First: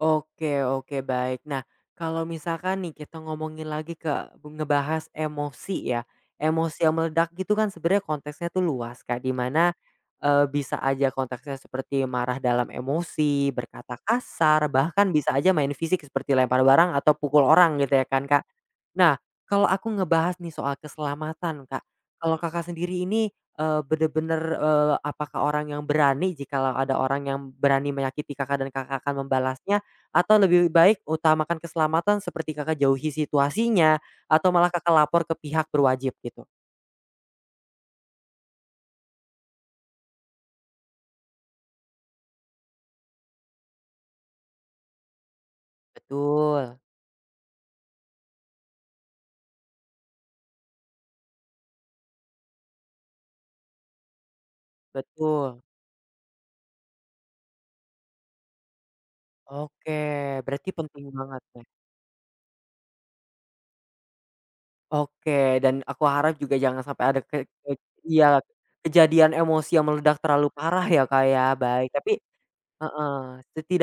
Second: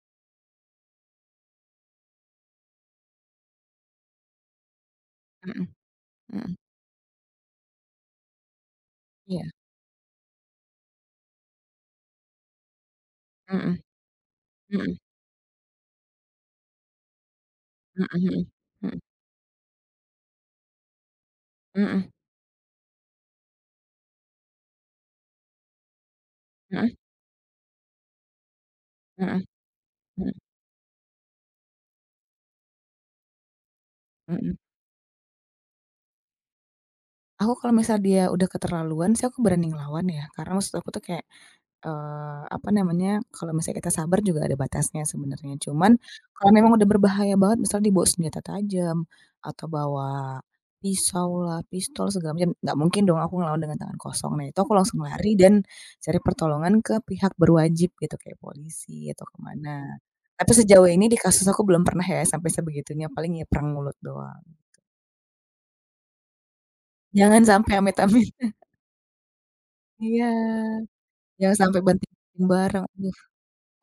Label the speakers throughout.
Speaker 1: Oke oke baik nah kalau misalkan nih kita ngomongin lagi ke ngebahas
Speaker 2: Mhm,
Speaker 1: emosi ya,
Speaker 2: mhm.
Speaker 1: emosi yang meledak gitu kan sebenarnya konteksnya tuh luas kayak di
Speaker 2: Iya.
Speaker 1: mana, eee, bisa aja konteksnya seperti marah dalam emosi,
Speaker 2: Mhm,
Speaker 1: berkata kasar
Speaker 2: mhm.
Speaker 1: bahkan bisa aja main fisik seperti lempar barang atau pukul orang gitu ya
Speaker 2: Mhm
Speaker 1: kan
Speaker 2: mhm,
Speaker 1: Kak,
Speaker 2: mhm.
Speaker 1: nah kalau aku ngebahas nih soal keselamatan Kak,
Speaker 2: Mhm.
Speaker 1: kalau Kakak, sendiri ini, eee, bener-bener, eee, apakah orang yang berani jikalau ada
Speaker 2: Mhm.
Speaker 1: orang yang berani menyakiti Kakak, dan Kakak, akan
Speaker 2: Mhm,
Speaker 1: membalasnya?
Speaker 2: mhm.
Speaker 1: Atau lebih baik utamakan keselamatan seperti Kakak, jauhi situasinya, atau
Speaker 2: Mhm.
Speaker 1: malah Kakak, lapor ke pihak berwajib gitu?
Speaker 2: Aku kalau misal dia udah keterlaluan sih aku berani ngelawan ya karena maksud aku tuh kayak, eee, apa namanya, kalau misalnya kita sabar juga ada batasnya sebenarnya cuman kalau memang
Speaker 1: Betul.
Speaker 2: udah berbahaya banget misal dia bawa senjata tajam, atau bawa, pisaulah, pistol segala macem gak mungkin dong aku ngelawan dengan tangan kosong nah itu aku langsung lari
Speaker 1: Betul.
Speaker 2: dan, cari pertolongan ke pihak berwajib gitu kayak polisi atau ke
Speaker 1: Oke
Speaker 2: mana, tapi
Speaker 1: berarti
Speaker 2: sejauh
Speaker 1: penting
Speaker 2: ini di
Speaker 1: banget
Speaker 2: kasus
Speaker 1: ya.
Speaker 2: aku belum pernah ya sampe sebegitunya paling ya perang mulut doang.
Speaker 1: Oke dan aku harap juga jangan sampai ada
Speaker 2: Jangan
Speaker 1: ke ke
Speaker 2: sampai amit, amit.
Speaker 1: iya, kejadian emosi yang meledak
Speaker 2: Iya,
Speaker 1: terlalu parah ya Kak,
Speaker 2: jangan
Speaker 1: ya
Speaker 2: sampai
Speaker 1: baik
Speaker 2: banting
Speaker 1: tapi
Speaker 2: barang duh,
Speaker 1: heeh,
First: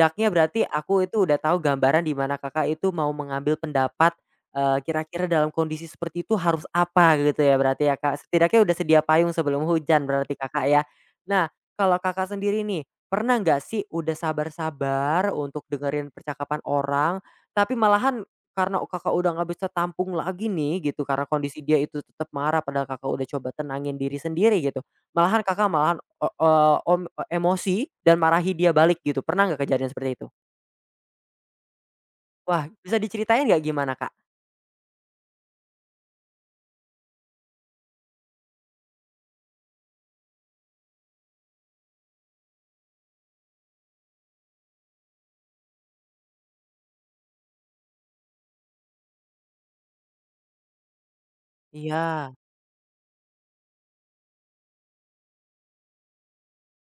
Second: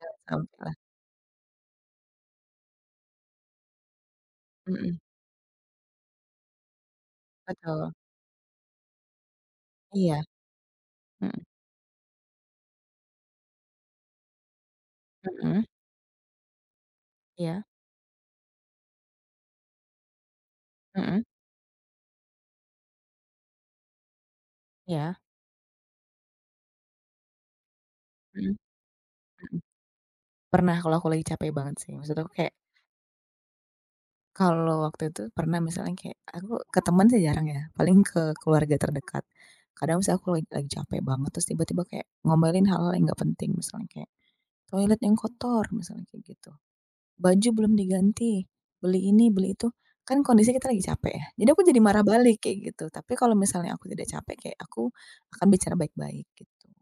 Speaker 2: jangan
Speaker 1: berarti
Speaker 2: sampailah.
Speaker 1: aku itu udah tahu gambaran di mana Kakak, itu mau mengambil pendapat, eee,
Speaker 2: Mhm.
Speaker 1: kira-kira dalam kondisi seperti itu harus apa gitu ya berarti
Speaker 2: Betul.
Speaker 1: ya Kak, setidaknya udah sedia payung sebelum hujan
Speaker 2: Iya,
Speaker 1: berarti Kakak, ya.
Speaker 2: mhm.
Speaker 1: Nah kalau Kakak, sendiri nih pernah nggak sih Udah sabar sabar
Speaker 2: Mhm.
Speaker 1: untuk dengerin percakapan orang
Speaker 2: Iya.
Speaker 1: tapi malahan, karena Kakak, udah nggak bisa tampung lagi nih gitu
Speaker 2: Mhm.
Speaker 1: karena kondisi dia itu tetap marah padahal Kakak, udah coba tenangin diri sendiri gitu,
Speaker 2: Iya.
Speaker 1: malahan Kakak, malahan, eee eee, om, e emosi dan
Speaker 2: Mhm,
Speaker 1: marahi dia balik gitu pernah gak
Speaker 2: mhm,
Speaker 1: kejadian seperti itu?
Speaker 2: pernah kalau aku lagi capek banget sih maksud aku kayak
Speaker 1: Wah bisa diceritain gak gimana Kak?
Speaker 2: Kalau waktu itu pernah misalnya kayak aku ke teman sih jarang ya paling ke keluarga terdekat, kadang misal aku lag lagi capek banget terus tiba-tiba kayak ngomelin hal-hal yang gak penting misalnya kayak, toilet yang kotor misalnya kayak gitu, baju belum diganti, beli ini beli itu kan kondisi kita lagi capek ya jadi aku jadi marah
Speaker 1: Iya.
Speaker 2: balik kayak gitu tapi kalau misalnya aku tidak capek kayak aku, akan bicara baik-baik gitu.